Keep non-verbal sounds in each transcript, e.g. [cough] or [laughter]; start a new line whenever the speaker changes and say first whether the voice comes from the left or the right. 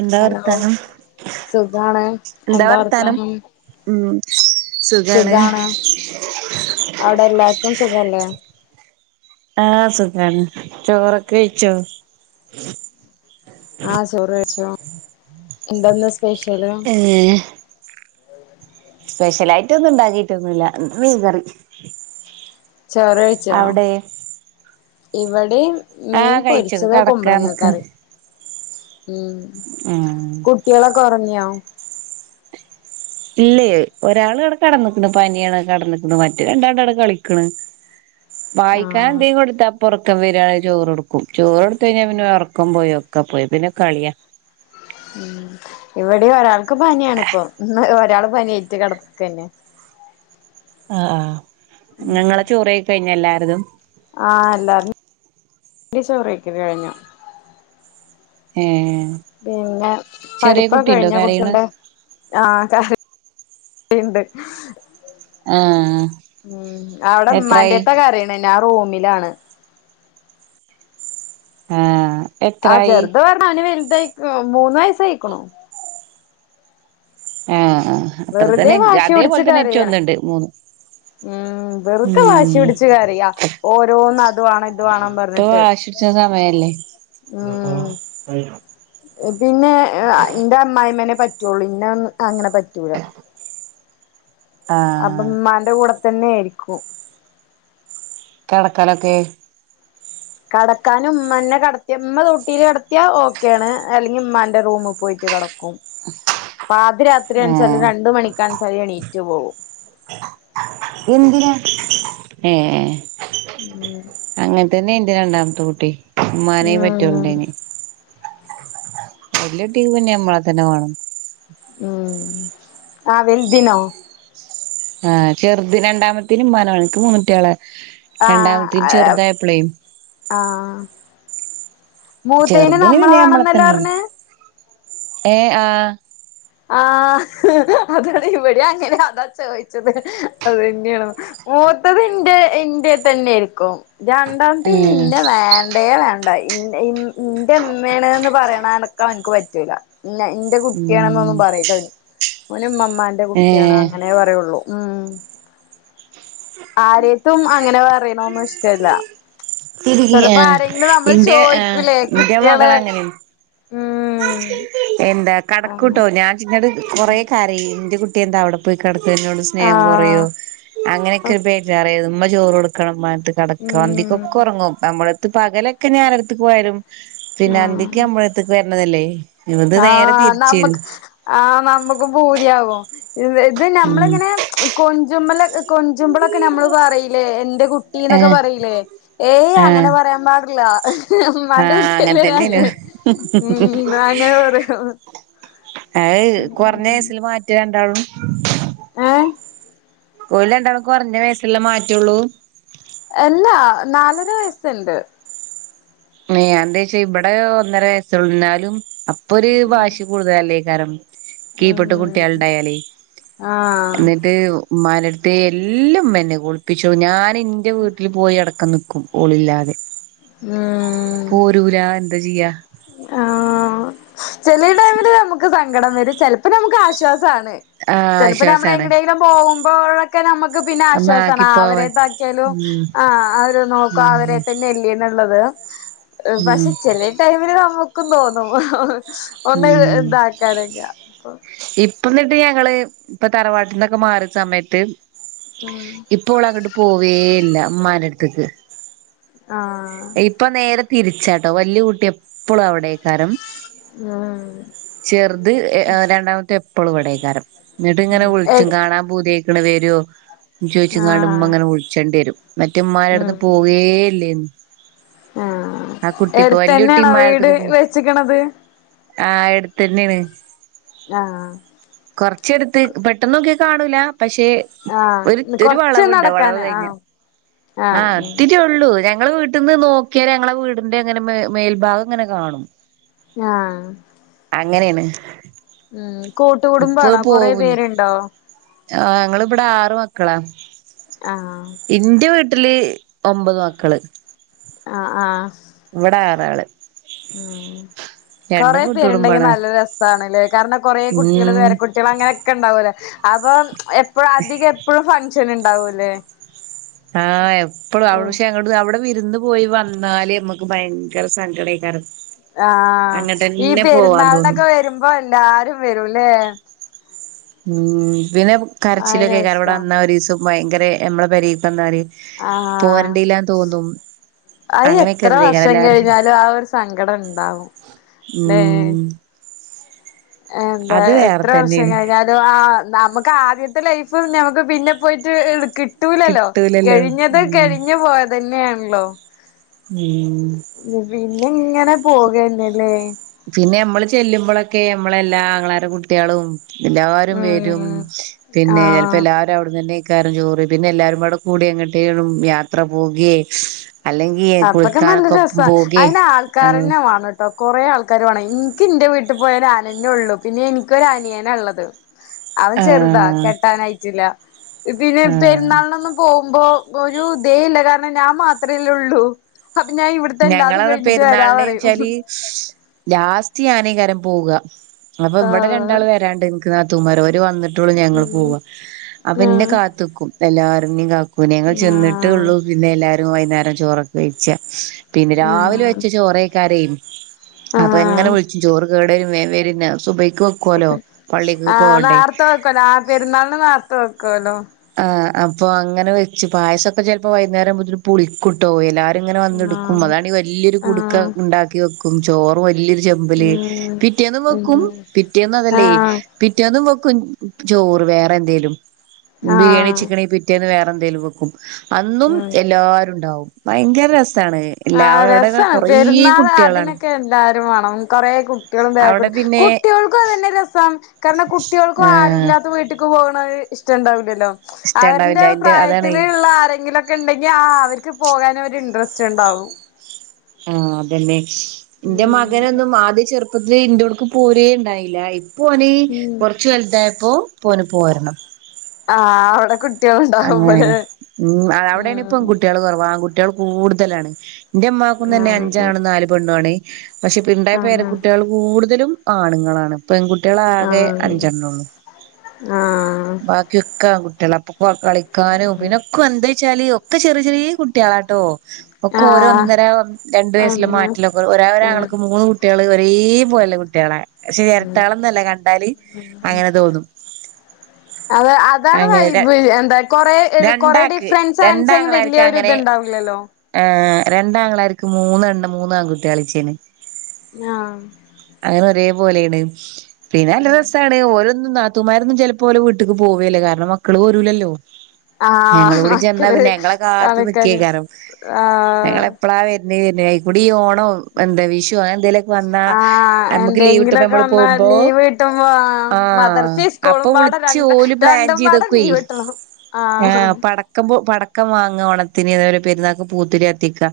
right: എന്താ
left: ഹലോ
right: വർത്താനം?
left: സുഖാണ്
right: എന്താ വർത്താനം? ഉം
left: സുഖാണ്. അവിടെല്ലാർക്കും സുഖല്ലേ?
right: ആഹ് സുഖാണ്. ചോറൊക്കെ വെയ്ച്ചോ?
left: ആഹ് ചോറ് കഴിച്ചു. എന്താന്ന് സ്പെഷ്യല്?
right: ഏഹ്. സ്പെഷ്യലായിട്ടൊന്നും ണ്ടാക്കിട്ടൊന്നുല്ല. ഇന്ന് മീൻകറി.
left: ചോറ് കഴിച്ചോ?
right: അവിടെ
left: ഇവടിം മീൻ
right: ആഹ് കഴിച്ചു
left: പൊരിച്ചത്
right: കടക്കാൻ
left: കുമ്പളങ്ങ കറി. ഉം
right: ഏഹ്.
left: കുട്ട്യേളൊക്കൊറങ്യോ?
right: ഇല്ലേ. ഒരാള് വടെ കെടന്ന്ക്ണ് പനിയാണ് കെടന്ന്ക്ണ്. മറ്റേ രണ്ടാൾണ്ടവടെ കളിക്ക്‌ണ്. [inaudible] വായിക്കാൻ
left: ആഹ്
right: എന്തെലും കൊടുത്ത അപ്പ ഒറക്കം വരാണേൽ ചോറൊട്ക്കും. ചോറൊട്ത്തഴിഞ്ഞാ പിന്നെ വെ ഒർക്കം പോയോ ഒക്ക പോയി. പിന്നെ കളിയാ.
left: ഉം ഇവടേം ഒരാൾക്ക് പനിയാണ്പ്പം. ഇന്ന് ഒരാൾ പനിയേയ്റ്റ് കെടക്കെന്നെ.
right: ആഹ് ആഹ്. ന്നെ ങ്ങളെ ചോറയ്പ്പ് കയിഞ്ഞെല്ലാര്തും?
left: ആഹ് എല്ലാരിം [unintelligible] ടി ചോറയ്ക്കല് കഴിഞ്ഞു.
right: ഏഹ്.
left: പിന്നെ,
right: ചെറിയ
left: പഠിപ്പൊക്കെ
right: കുട്ടിയുണ്ടോ
left: കഴിഞ്ഞൊ
right: കരയണ
left: കുട്ടിന്റെ? ആഹ് കരയിണ്ട്.
right: ആഹ്
left: ഉം അവടെ
right: എത്രായി
left: ഉമ്മാന്റെട്ത്താ കരയ്ണ് ഞാൻ റൂമിലാണ്.
right: ഏഹ്.
left: ആഹ് ചെറുത് പർഞ്ഞാ അവന് വല്തായ്ക്, മൂന്ന് വയസ്സായിക്ക്ണു.
right: ഏഹ് ആഹ് അത്ര
left: വെറുതെ
right: തന്നെ
left: വാശി
right: അതേപോലതന്നെ ഇച്ചും ഒന്ന്‌ണ്ട് മൂന്ന്.
left: ഉം ഉം. വെറുതെ വാശി
right: ഉം
left: പിടിച്ചു കരയാ ഓരോന്ന്‌ അത് വാണം ഇത് വാണം പർഞ്ഞിട്ട്.
right: വാശി പിട്ച്ച്ണ സമയല്ലേ. ന്നെത്താ
left: ഉം
right: കയിഞ്ഞോ.
left: പിന്നെ എഹ് ഇന്റെ അമ്മായിമ്മനെ പറ്റൊള്ളു ഇന്നൊന്ന് അങ്ങനെ പറ്റൂല. അപ്പം
right: ആഹ്
left: ഇമ്മാന്റെ കൂടെ തന്നേയിര്ക്കും.
right: കെടക്കലൊക്കെ?
left: കെടക്കാനും ഇമ്മന്നെ കെടത്തിയ ഇമ്മ തൊട്ടിലി കെടത്തിയാ ഓക്കേണ്. അല്ലെങ്കി ഇമ്മാന്റെ റൂമ് പോയിട്ട് കെട ക്കും. പാതിരാത്രിയാണ്ച്ചാലും
right: ആഹ്
left: രണ്ട് മണിക്കാണ്ച്ചാലും എണീറ്റ് പോവും.
right: എന്തിന് ഏഹ്
left: ഉം
right: അങ്ങൻത്തന്നെ ന്റെ രണ്ടാമത്തെ കുട്ടി ഉമ്മാനേ പറ്റാെള്ളേനി വല്യുട്ടിക്ക്‌ പിന്നെ നമ്മളതന്നെ വാണം
left: ഉം ആ വൽതിനോ
right: ആഹ് ചെർതിനെ രണ്ടാമത്തീന് ഇമ്മാെവാണം ഇന്ക് മൂന്ന് കുട്ട്യേള് രണ്ടാമത്തീ ചെർതായപ്പളെ
left: ആഹ് മൂത്തേന്
right: ചെറുതിന്
left: നമ്മള
right: പിന്നെ നമ്മളെ
left: വേണംന്നല്ലേ
right: തന്നെ വേണം
left: പർഞ്
right: ഏഹ് ആഹ്
left: ആഹ് അതാണ് ഇവിട്യേം അങ്ങനാ അതാ ചോയ്ച്ചത് അതന്യേന്ന്‌ മൂത്തത് ഇന്റെ ഇന്റെട്തന്നേയിരിക്കും രണ്ടാമത്തീന്
right: ആഹ്
left: ഇന്നേ വേൺ ണ്ടേ വേണ്ടേ ഇൻ ഇൻ ഇന്റെമ്മേണ്ന്ന് പറയേണടക്കം ഓന്ക്ക് പറ്റൂല ന്നെ ന്റെ
right: ഉം
left: കുട്ടിയാണ്ന്നൊന്നും പറയില്ലോനി ഓന് മ്മമ്മാന്റെ കുട്ട്യാണ് അങ്ങനെ പറയൊള്ളൂ ആഹ് ആരെയ്ത്തും അങ്ങനെ പറീണൊന്നും ഇഷ്ടല്ല
right: തിന്നെ
left: ചെലപ്പോ ആരെങ്കിലും നമ്മള്
right: ഇന്റെ ഏ്
left: ചോയിക്കൂലേ
right: ഇന്റെ
left: കുട്ടികള്
right: മകളങ്ങനേണ്
left: ഉം
right: എന്താ
left: അങ്ങനെ
right: കടക്കൂട്ടോ ഞാൻ ഇങ്ങട് കൊറെ കരയും ന്റെ കുട്ടി എന്താ അവടെ പോയി കെടക്ക് ഇന്നോട് സ്നേഹം കൊറയോ
left: ആഹ്
right: അങ്ങനെയൊക്കെ ഒരു ബേജാറേന്നു ഇമ്മ ചോറ് കൊടുക്കണം മ്മാന്റത്ത് കെടക്കാ
left: ഉം
right: അന്തിക്കൊക്കെ ഒറങ്ങും നമ്മളട്ത്ത് പകലൊക്കെഞ ആരെട്ത്ത്ക്ക് പോയാലും പിന്നെ അന്തിക്ക്
left: ആഹ്
right: നമ്മളട്ത്ത്ക്ക് വരണംന്നല്ലേ ഇത് നേരെ
left: ആഹ്
right: തിരിച്ചെരും
left: നമ്മക്ക് ആഹ് നമ്മുക്ക് പൂതിയാവും ഇത്
right: ഉം
left: നമ്മള്ങ്ങനെ കൊഞ്ചുമ്മലക് കൊഞ്ചുമ്പളൊക്കെ നമ്മള് പറയീലേ എന്റെ കുട്ടീന്നൊക്കെ
right: ഏഹ്
left: പറയീലേ ഏയ് അങ്ങനെ
right: ആഹ്
left: പറ പറയാൻ പാടില്ല മ്മാന്റെ കുട്ടി
right: ഇതെക്കേനു
left: അങ്ങനെ പറയും
right: അഹ് കൊർഞ്ഞയ്സില് മാറ്റാ രണ്ടാളും
left: ഏഹ്
right: ഓല് രണ്ടാളും കൊർഞ്ഞ വയസ്ള്ള മാറ്റാെള്ളൂ
left: അല്ലാ നാലര വയസ്ണ്ട്
right: എഹ് എന്തായ്ച്ച ഇവടെ ഒന്നര വയസ്സാള്ളൂ ഇന്നാലും അപ്പൊ ഒര് വാശി കൂടുതലല്ലേക്കാരം കീപ്പട്ട്
left: ഉം
right: കുട്ട്യാള്ണ്ടായാലെ
left: ആഹ്
right: എന്നിട്ട് ഇമ്മാന്റെട്ത്തേ എല്ലുമ്മെന്നെ കുളിപ്പിച്ചും ഞാന് ഇന്റെ വീട്ടില് പോയി അടക്കം നിക്കും ഓളില്ലാതെ
left: ഉം
right: പോരൂലാ എന്ത ചെയ്യാ
left: ആഹ് ചേലെ ന്ന് നമുക്ക് സങ്കടം വരും ചെലപ്പോ നമുക്ക് ആശ്വാസാണ്
right: ആ
left: ചെൽപ്പെ നമ്മള്
right: ആശ്വാസാണ്
left: എങ്ടേങ്കിലും പോകുമ്പോഴൊക്കെ ഞമ്മക്ക് പിന്നെ
right: ഒന്ന്
left: ആശ്വാസാണ്
right: ആക്കിപ്പോവാൻ
left: അവരെതാക്കിയാലും
right: ഉം
left: ആഹ് അവര് നോക്കും അവരെ തെ
right: ഉം
left: ന്നേന്ന്ള്ളത് പക്ഷെ ചെലേ ടൈമില് നമ്മക്കും തോന്നും ഒന്ന് ഇതാക്ക്ണേക്കാ
right: ഇപ്പന്നിട്ട് ഞങ്ങള് ഇപ്പൊ തറവാട്ട്ന്നൊക്കെ മാറിയ സമയത്ത്
left: ഉം
right: ഇപ്പോളങ്ങട്ട് പോവേയില്ല ഉമ്മാന്റാട്ത്ത്ക്ക്
left: ആ.
right: ഇപ്പ നേരെ തിരിച്ചാട്ടോ. വല്യ കുട്ടി എപ്പോളു അവിടേക്കാരം.
left: അ.
right: ചെറുത് രണ്ടാമത്തെ എപ്പളു ഇവിടേക്കാരം. എന്നിട്ട് ഇങ്ങനെ
left: ഉം
right: വിളിച്ചും
left: എട്
right: കാണാൻ പൂതിയായിട് മക്കൾ വേരോ ചോദിച്ചുങ്ങണ് ണ്ടു ഉമ്മ
left: ആഹ്
right: ഇങ്ങനെ വിളിച്ചേണ്ടി വരും. മറ്റ് ഉമ്മാന്റെ ടുത്തു
left: ഉം
right: പോവേല്ലേനും.
left: ആഹ്
right: ആ, കുട്ടിപ്പോ
left: എടുത്തന്നെയാണോ വീട്
right: വല്യകുട്ടിമ്മാന്റെടുത്തേക് പോവും
left: വെച്ചിക്കണത്
right: ആ എടുത്തന്നെയാണ്.
left: ആ.
right: കൊറച്ചെടുത്ത് പെട്ടെന്നോക്കിയ കാണൂല പക്ഷേ ഒരു
left: ആഹ്
right: ഒരു
left: കൊറച്ച്
right: വളവുണ്ട്. വളവ്
left: നടക്കാന്
right: കഴിഞ്ഞ.
left: ആഹ്
right: ആ,
left: ആഹ്
right: ഇ
left: ഉം
right: ത്തിരിയെള്ളൂ. ര ഇങ്ങളെ വീട്ടിന്ന് നോക്കിയാല് ഞങ്ങളെ വീടിന്റെ ഇങ്ങനെ മേ മേൽഭാഗം ഇങ്ങനെ കാണും.
left: ആ.
right: അങ്ങനെയാണ്.
left: കൂട്ടുകുടുംബണോ? കൊറേ പേരുണ്ടോ?
right: ആ, ഞങ്ങളിവിടെ ആറ് മക്കളാ.
left: ആ.
right: ഇന്റെ വീട്ടില് ഒമ്പത് മക്കൾ.
left: ആ, ആ.
right: ഇവിടെ ആറാള്. രണ്ടും
left: കൊറേ പേര്ണ്ടെങ്കി
right: കൂട്ടുകുടുംബാണ്
left: നല്ല രസാണല്ലേ? കാരണം കൊറേ കുട്ടിയള്
right: ഉം
left: പേരകുട്ടി കുട്ടികളൊക്കെ അങ്ങനെയൊക്കെണ്ടാവൂലേ? അപ്പോ എപ്പോയും അധിക എപ്പോയും ഫങ്ഷനുണ്ടാവൂലേ?
right: ആ, എപ്പളും. അവിടെ പക്ഷേ അവിടെ വിരുന്നും പോയി വന്നാല് നമ്മക്ക് ഭയങ്കര സങ്കടകേരം.
left: ആ,. ഈ
right: തോന്നും
left: പെരുന്നാളിനൊക്കെ വരുമ്പോ എല്ലാരും വരൂല്ലേ?
right: ഉം. പിന്നെ കരച്ചില
left: അത്
right: കേക്കരം ഇവിടെ
left: രസാ
right: വന്നാ ഒരു ദിവസം ഭയങ്കര നമ്മളെ പേരെക്കു വ ന്നാല്
left: ആഹ്
right: പോരണ്ടേല്ലാന്ന് തോന്നും.
left: അത്
right: അങ്ങനെയൊക്കെ
left: എത്ര
right: ഇതേക്കാരം
left: വർഷം
right: എല്ലാരും
left: കഴിഞ്ഞാലും ആ ഒരു സങ്കടം ഉണ്ടാവും ല്ലേ.
right: ഉം
left: എന്താ
right: അത് വേറെ
left: എത്ര വർഷം
right: തന്നേണ്
left: കഴിഞ്ഞാൽ ആ, നമ്മുക്ക് ക്ക് ആദ്യത്തെ ലൈഫ് ഞമക്ക് പിന്നെ പോയിട്ട് എടുക്ക് കിട്ട കിട്ടൂലല്ലോ, കഴിഞ്ഞത് കഴിഞ്ഞു പോയതന്നെയാണല്ലോ.
right: ഉം.
left: പിന്നെ ഇങ്ങനെ പോകന്നല്ലേ.
right: പിന്നെ ഇമ്മൾ ചെല്ലുമ്പോളൊക്കെ ഇമ്മ ളെ എല്ലാ ആങ്ങളരെ കുട്ടികളും എല്ലാരും വരും.
left: ഉം
right: പിന്നെ ചിലപ്പോ
left: ആഹ്
right: എല്ലാരും അവിടുന്നെന്നെ കാരം ചോറ്. പിന്നെ എല്ലാരും പടെ കൂടിങ്ങട്ടേലും യാത്ര പോകെ അല്ലെങ്കി
left: അപ്പൊക്കെ നല്ല
right: കുളിക്കാനൊക്കെ
left: രസ
right: ഒപ്പം പോകേ
left: അയിന്
right: ആഹ്
left: ആൾക്കാരന്നെ വേണംട്ടോ കുറെ ആൾക്കാർ വേണം. എനിക്ക് എന്റെ വീട്ടിൽ പോയ ഞാൻ ത ന്നെ ഉള്ളു. പിന്നെ എനിക്കൊര അനിയന ഉള്ളത്. അവൻ ചെറുതാ
right: ആഹ്
left: കെട്ടാനായിട്ടില്ല. പിന്നെ ഈ
right: ആഹ്
left: പെരുന്നാളിനൊന്നും പോകുമ്പോ ഒരു ദെയ് ഇല്ല. കാരണം ഞാൻ മാത്രേല്ലേ ഉള്ളൂ. അപ്പോ ഞാൻ ഇവിടത്തെ എല്ലാതും
right: ഞങ്ങളത്
left: കഴിഞ്ഞിട്ട് വരാ
right: പെരുന്നാളിന്
left: പറയും.
right: വെച്ചാല് ലാസ്റ്റ് ഞാനീകരം പോവുക. അപ്പോ ഇവിടെ
left: ആഹ്
right: രണ്ടാൾ വ രണ്ട് എ നിക്ക് നാത്തുന്മാര അവര് വന്നിട്ടുള്ളൂ. ഞങ്ങള്
left: ഉം
right: പോവാ. അപ്പോ ഇന്നെ
left: ആഹ്
right: കാത്ത്ക്കും. എല്ലാരും ഇന്നെയും കക്കൂനെയും ഞങ്ങൾ ചെന്നിട്ട് ഉള്ളൂ പിന്നെ എല്ലാരും വൈകുന്നേരം ചോറൊക്കെ വെയിച്ച. പിന്നെ
left: ആഹ്
right: രാവിലെ
left: ആഹ്
right: വെച്ച ചോറേക്കാരം. അപ്പോ ഇ ങ്ങനെ
left: ആഹ്
right: വിളിച്ചും ചോറ് കേടരും വേഗം വരിന്ന സുബയ്ക്ക് വെക്കുവല്ലോ. പള്ളിക്ക്ക്കൊക്കെ പോവണ്ടേ.
left: ക്കതാ പെര്ന്നാൾന് ന്നേർത്തെ വെക്കോലോ.
right: ആഹ് അപ്പൊ അങ്ങനെ വെച്ച് പായസൊക്കെ ചെലപ്പോ വൈന്നേരാവുമ്പത്തിനും പുളി കുട്ടോവേല എല്ലാരും ഇങ്ങനെ വന്ന്ട്ക്കും
left: ആഹ്
right: അതാണെങ്കി വല്ല്യൊരു കുടുക്ക
left: ആഹ്
right: ഇണ്ടാക്കി വെക്കും. ചോറ് വല്യൊരു ചെമ്പില്
left: ഉം
right: പിറ്റേന്നും വെക്കും.
left: ഉം
right: പിറ്റേന്ന് അതെല്ലേയ്
left: ആഹ്
right: പിറ്റേന്നും വെക്കും ചോറ് വേറെ എന്തേലും. ബിരിയാണി
left: ആഹ്
right: ചിക്കണി പിറ്റേന്ന് വേറെന്തേലും വെക്കും അന്നും
left: ഉം
right: എല്ലാ ഉണ്ടാവും ഭയങ്കര രസാണ്. എല്ലാ
left: ആഹ്
right: അവിടെക്കെ
left: രസാണ്
right: കൊറേ
left: പെരുന്നാള്
right: കുട്ടികളാണ്
left: അതിനൊക്കെ എല്ലാരും വേണം കൊറെ കുട്ട്യേളും
right: അവിടെ
left: ബാഗൊക്ക്‌ട് കുട്ട്
right: പിന്നെ
left: കുട്ട്യേൾക്കും അത് തനെ രെസം കാരണം കുട്ട്യേൾക്കും ആരും
right: ഏഹ്
left: ഇല്ലാത്ത വീട്ട് ക്ക് പോവ്ണത് ഇഷ്ട്ടണ്ടാവില്ലലൊ
right: ഇഷ്ടണ്ടാവില്ല
left: അവര്ന്റെ
right: അയിന്റെ അതാണ്
left: പ്രായത്തില്ള്ള ആരെങ്കിലൊക്കെ ഇണ്ടെങ്കി ആ അവര്ക്ക് പോവാനൊര് ഇൻട്രെസ്റ്റ്ണ്ടാവും.
right: ആഹ് അതെനെയ് എന്റെ
left: ഉം
right: മകനൊന്നും ആദ്യം ചെർ രെ ഇന്റോട്ക്ക്‌ പോരേ ഇണ്ടായില ഇപ്പോന്
left: ഉം
right: കൊറച്ച് വെൽതായപ്പോ ഇപ്പോന് പോരണം.
left: ആഹ് അവടെ കുട്ട
right: അങ്ങനെ ഉം അത അവടയ്ന്
left: ഉം
right: പെൺകുട്ടികള് കുറവാ ആൺകുട്ടി കള് കൂട്തലാണ് എന്റെ ഉമ്മാക്കും തനെ
left: ആഹ്
right: അഞ്ചാണും നാല് പെണ്ണു ആണ് പഷേപ്പ് ഇണ്ടായ
left: ആഹ്
right: പേരക്കുട്ടികൾ കൂടുതലും ആണുങ്ങളാണ്. പെൺകുട്ടികളെ ആകെ
left: ആഹ്
right: അഞ്ചണ്ണേള്ളൂ
left: ആഹ്
right: ബാക്കിയൊക്കെ ആൺ കുട്ടികള കളിക്കാനും പിനൊക്കെന്തെയ്ച്ചാല് ഒക്കെ ചെറിയ ചെറിയ കുട്ട്യേളാട്ടോ ഒക്കൊ ഓരോ
left: ആഹ്
right: ഒന്നര രണ്ടു വയസ്സിലെ
left: ഒന്ന്
right: മാറ്റിലൊക്കൊ ഒരാ
left: ആഹ്
right: ഒരാങ്ങൾക്ക് മൂന്ന് കുട്ട്യേള് ഒരേ പോലെ കുട്ട്യേളാ പക്ഷെ എരട്ടകളൊന്നല്ല കണ്ടാല് അങ്ങനെ തോന്നും.
left: അത അതാണ്
right: അങ്ങനെ
left: വൈബ് എന്താ കൊറേ ഇത് കൊറെ
right: രണ്ടാക്ക്
left: ഡിഫ്രെൻസ് ആൻച്ചെങ്ങെ വെല്യെ ഒര്ത്ണ്ടാവില്ലല്ലോ?
right: ഏ രണ്ടാങ്ങളാര്ക്ക്‌ മൂന്നെണ്ണ മൂന്ന ആൺകുട്ട്യേളെയ്ച്ചേന്
left: ആഹ്
right: അങ്ങനെ ഒരേ പോലേണ് പിനെ നല്ലരസാണ് ടെ ഓരൊന്നും നാത്തുമാരൊന്നും ചെലപ്പൊ ഓലെ വീട്ട്ക്ക് പോവേല്ല കാരണം മക്കള് പോരൂലല്ലോ? ഞങ്ങളു
left: ആഹ്
right: കൂടി ചെന്നാ
left: മക്കള്
right: പിനെ ഞങ്ങളെ കാത്ത്
left: കളിക്കാന്
right: ന്നിക്കേയ്ക്കാരം
left: ആഹ്
right: ഞങ്ങളെപ്പളാ വെര് വെര്ന് അയ്കുടി ഈ ഓണോം. എന്താ വിഷോ അങ്ങനെന്തേലൊക്കെ വന്നാ
left: ആഹ്
right: നമ്മക്ക് ലീവ്കിട്ടുമ്പൊ
left: എന്തെങ്കിലൊക്കെ
right: നമ്മള്
left: വന്നാ
right: പോവുമ്പോ
left: ലീവ് കിട്ടുമ്പോ ആഹ്
right: ആഹ
left: മദർസിം
right: അപ്പൊ
left: സ്കൂളും പാടെ
right: വിളിച്ച്
left: രണ്ട്
right: ഓല് പ്ലാൻ
left: രണ്ടും പാടെ
right: ചെയ്തൊക്കേ.
left: ലീവ് കിട്ടണം ആഹ്
right: ആഹ പട- ക്കപോ പടക്കം വാങ്ങ ഓണത്തിന് അതെപോലെ പെരുന്നാക്ക് പൂത്തിരി കത്തിക്കാ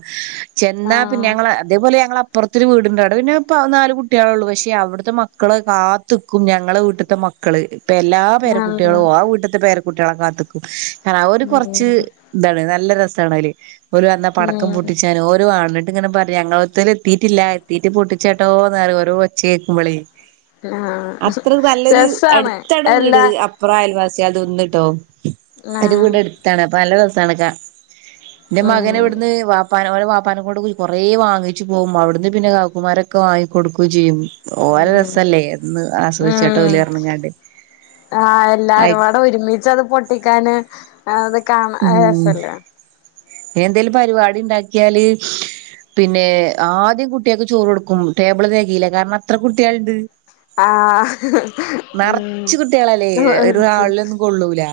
right: ചെന്നാ പിനെ
left: ആഹ്
right: ഞങ്ങളെ ഇതേപോലെ ഞങ്ങളെ അപ്പർത്തൊരു വീടുണ്ട് അവടെ പിനെ പ്പ ന്നാല് കുട്ടികളെഒള്ളു പഷേ അവ്ട്ത്ത മക്കള് കാത്ത് ത്ത്ക്കും ഞങ്ങളെ വീട്ട്ത്തെ മക്കള്. ഇപ്പെല്ലാ
left: ആഹ്
right: പേരക്കുട്ടികളും ആ വീട്ട്ത്തെ പേരക്കുട്ടികളെ കാത്ത്ക്കും കാരണം അവര് കൊറച്ച്
left: ഉം
right: ഇതാണ് നല്ല രസാണ് അവര് ഓര് വന്നാ പടക്കം
left: ഉം
right: പൊട്ടിച്ചാനും ഓരോ ആണ്- ഇങ്ങനെ പറയും ഞങ്ങളോട്ത്തോര് എത്തിയിറ്റില്ല എത്തിട്ട് പൊട്ടിച്ചാട്ടോന്ന് പറയും ഓരോടെ ഒച്ചകേക്കുമ്പളെ. കേൾക്കുമ്പോളേ.
left: ആഹ്
right: അത്രേം നല്ലൊരു
left: രസാണ്
right: അടുത്താണ് വീട്
left: എല്ലാ
right: അപ്- ഇവടെ അയൽവാസിയെൾടെ എന്നുട്ടും അത്
left: ആഹ്
right: ഇവടെ എടുത്താണ് അപ്പ നല്ല രസാണ് ക- എന്റെ
left: ഉം
right: മകന്വ്ട്ന്ന് വാപ്- ഉപ്പാനകൊണ്ടും വാപ്പാനെ കൊണ്ടും കൊറേ വാങ്ങിച്ചു പോവുമ്പൊ അവിട്ന്ന് പിന്നെ വൈകുന്നേരൊക്കെ വാങ്ങികൊടുക്കും ചെയ്യും. ഓരെ
left: ഉം
right: രെസല്ലേ എന്ന് ആസ്വദിച്ചോട്ടെ ഓല്
left: ഉം
right: പറഞ്ങ്ങാണ്ട് ആയ്-
left: ഒരുമിച്ചത് പൊട്ടിക്കാന് അത് കാണ ഒര് രസല്ലേ?
right: എന്തെേലും പരിപാടി ഇണ്ടാക്കിയാല് പിന്നെ ആദ്യം കുട്ട്യാക്ക് ചോറ് കൊടുക്കും ടേബിൾ തെകയില്ല കാരണം അത്ര കുട്ട്യാള്ണ്ട്
left: ആഹ്
right: നറച്ച്
left: ഉം
right: കുട്ടികളല്ലേ ഒരു ഹാളിലൊന്നും കൊള്ളൂല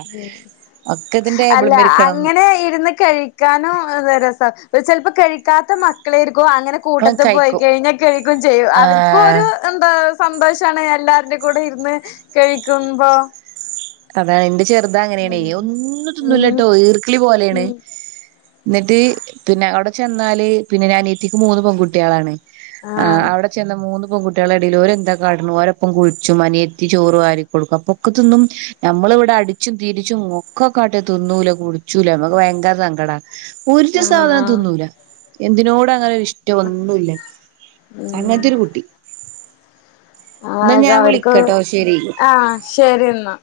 right: ഒക്കെ ഇതിന്റെ
left: അല്ല
right: ടേബിളുമ്മെ ഇരിക്കണം
left: അങ്ങനെ ഇരുന്ന് കഴി കഴിക്കാനും രസാ ചിലപ്പോ കഴിക്കാത്ത മക്കളേരിക്കും അങ്ങനെ
right: മക്കളും
left: കൂട്ടത്ത് പോയി
right: കഴിക്കും
left: കഴിഞ്ഞാൽ കഴിക്കും ചെയ്യും അവർക്കും
right: ആഹ്
left: ഒരു എന്താ സന്തോഷാണ് എല്ലാര്ടെ കൂടെ ഇരുന്ന് കഴിക്കുമ്പോ
right: അതാ എന്റെ ചെറുതാ അങ്ങനേണെ
left: ഉം
right: ഒന്നും
left: ഉം
right: തിന്നൂലട്ടോ ഈർക്കിളി പോലേണ്
left: ഉം
right: എന്നിട്ട് പിന്നെ അവിടെ ചെന്നാല് പിന്നെ അനിയത്തിക്ക് മൂന്ന് പെൺകുട്ട്യാളാണ് ആഹ് അവടെ ചെന്ന മൂന്ന് പെൺ കുട്ട്യാളെ ഇടേല് ഓരെന്താ കാട്ട്ണ് ഓരൊപ്പം കുളിച്ചും അനിയത്തി ചോറു വാരി കൊടുക്കും അപ്പക്കത്തൊന്നും നമ്മള് ഇവിടെ അടിച്ചും തിരിച്ചും ഒക്കെക്കാട്ടെ തിന്നൂലേ കുടിച്ചൂലെ നമ്മക്ക് ഭയങ്കര സങ്കടാ ഒരു സാധനം
left: ആഹ്
right: തിന്നൂല എന്തിനോട് അങ്ങനെ ഇഷ്ടമൊന്നും ഇല്ല
left: ഉം
right: അങ്ങൻത്തൊരു കുട്ടി എന്നാ
left: ആക
right: ഞാൻ
left: അവർക്ക്
right: വിളിക്കട്ടോ ശരി
left: ആഹ ശരിന്നാ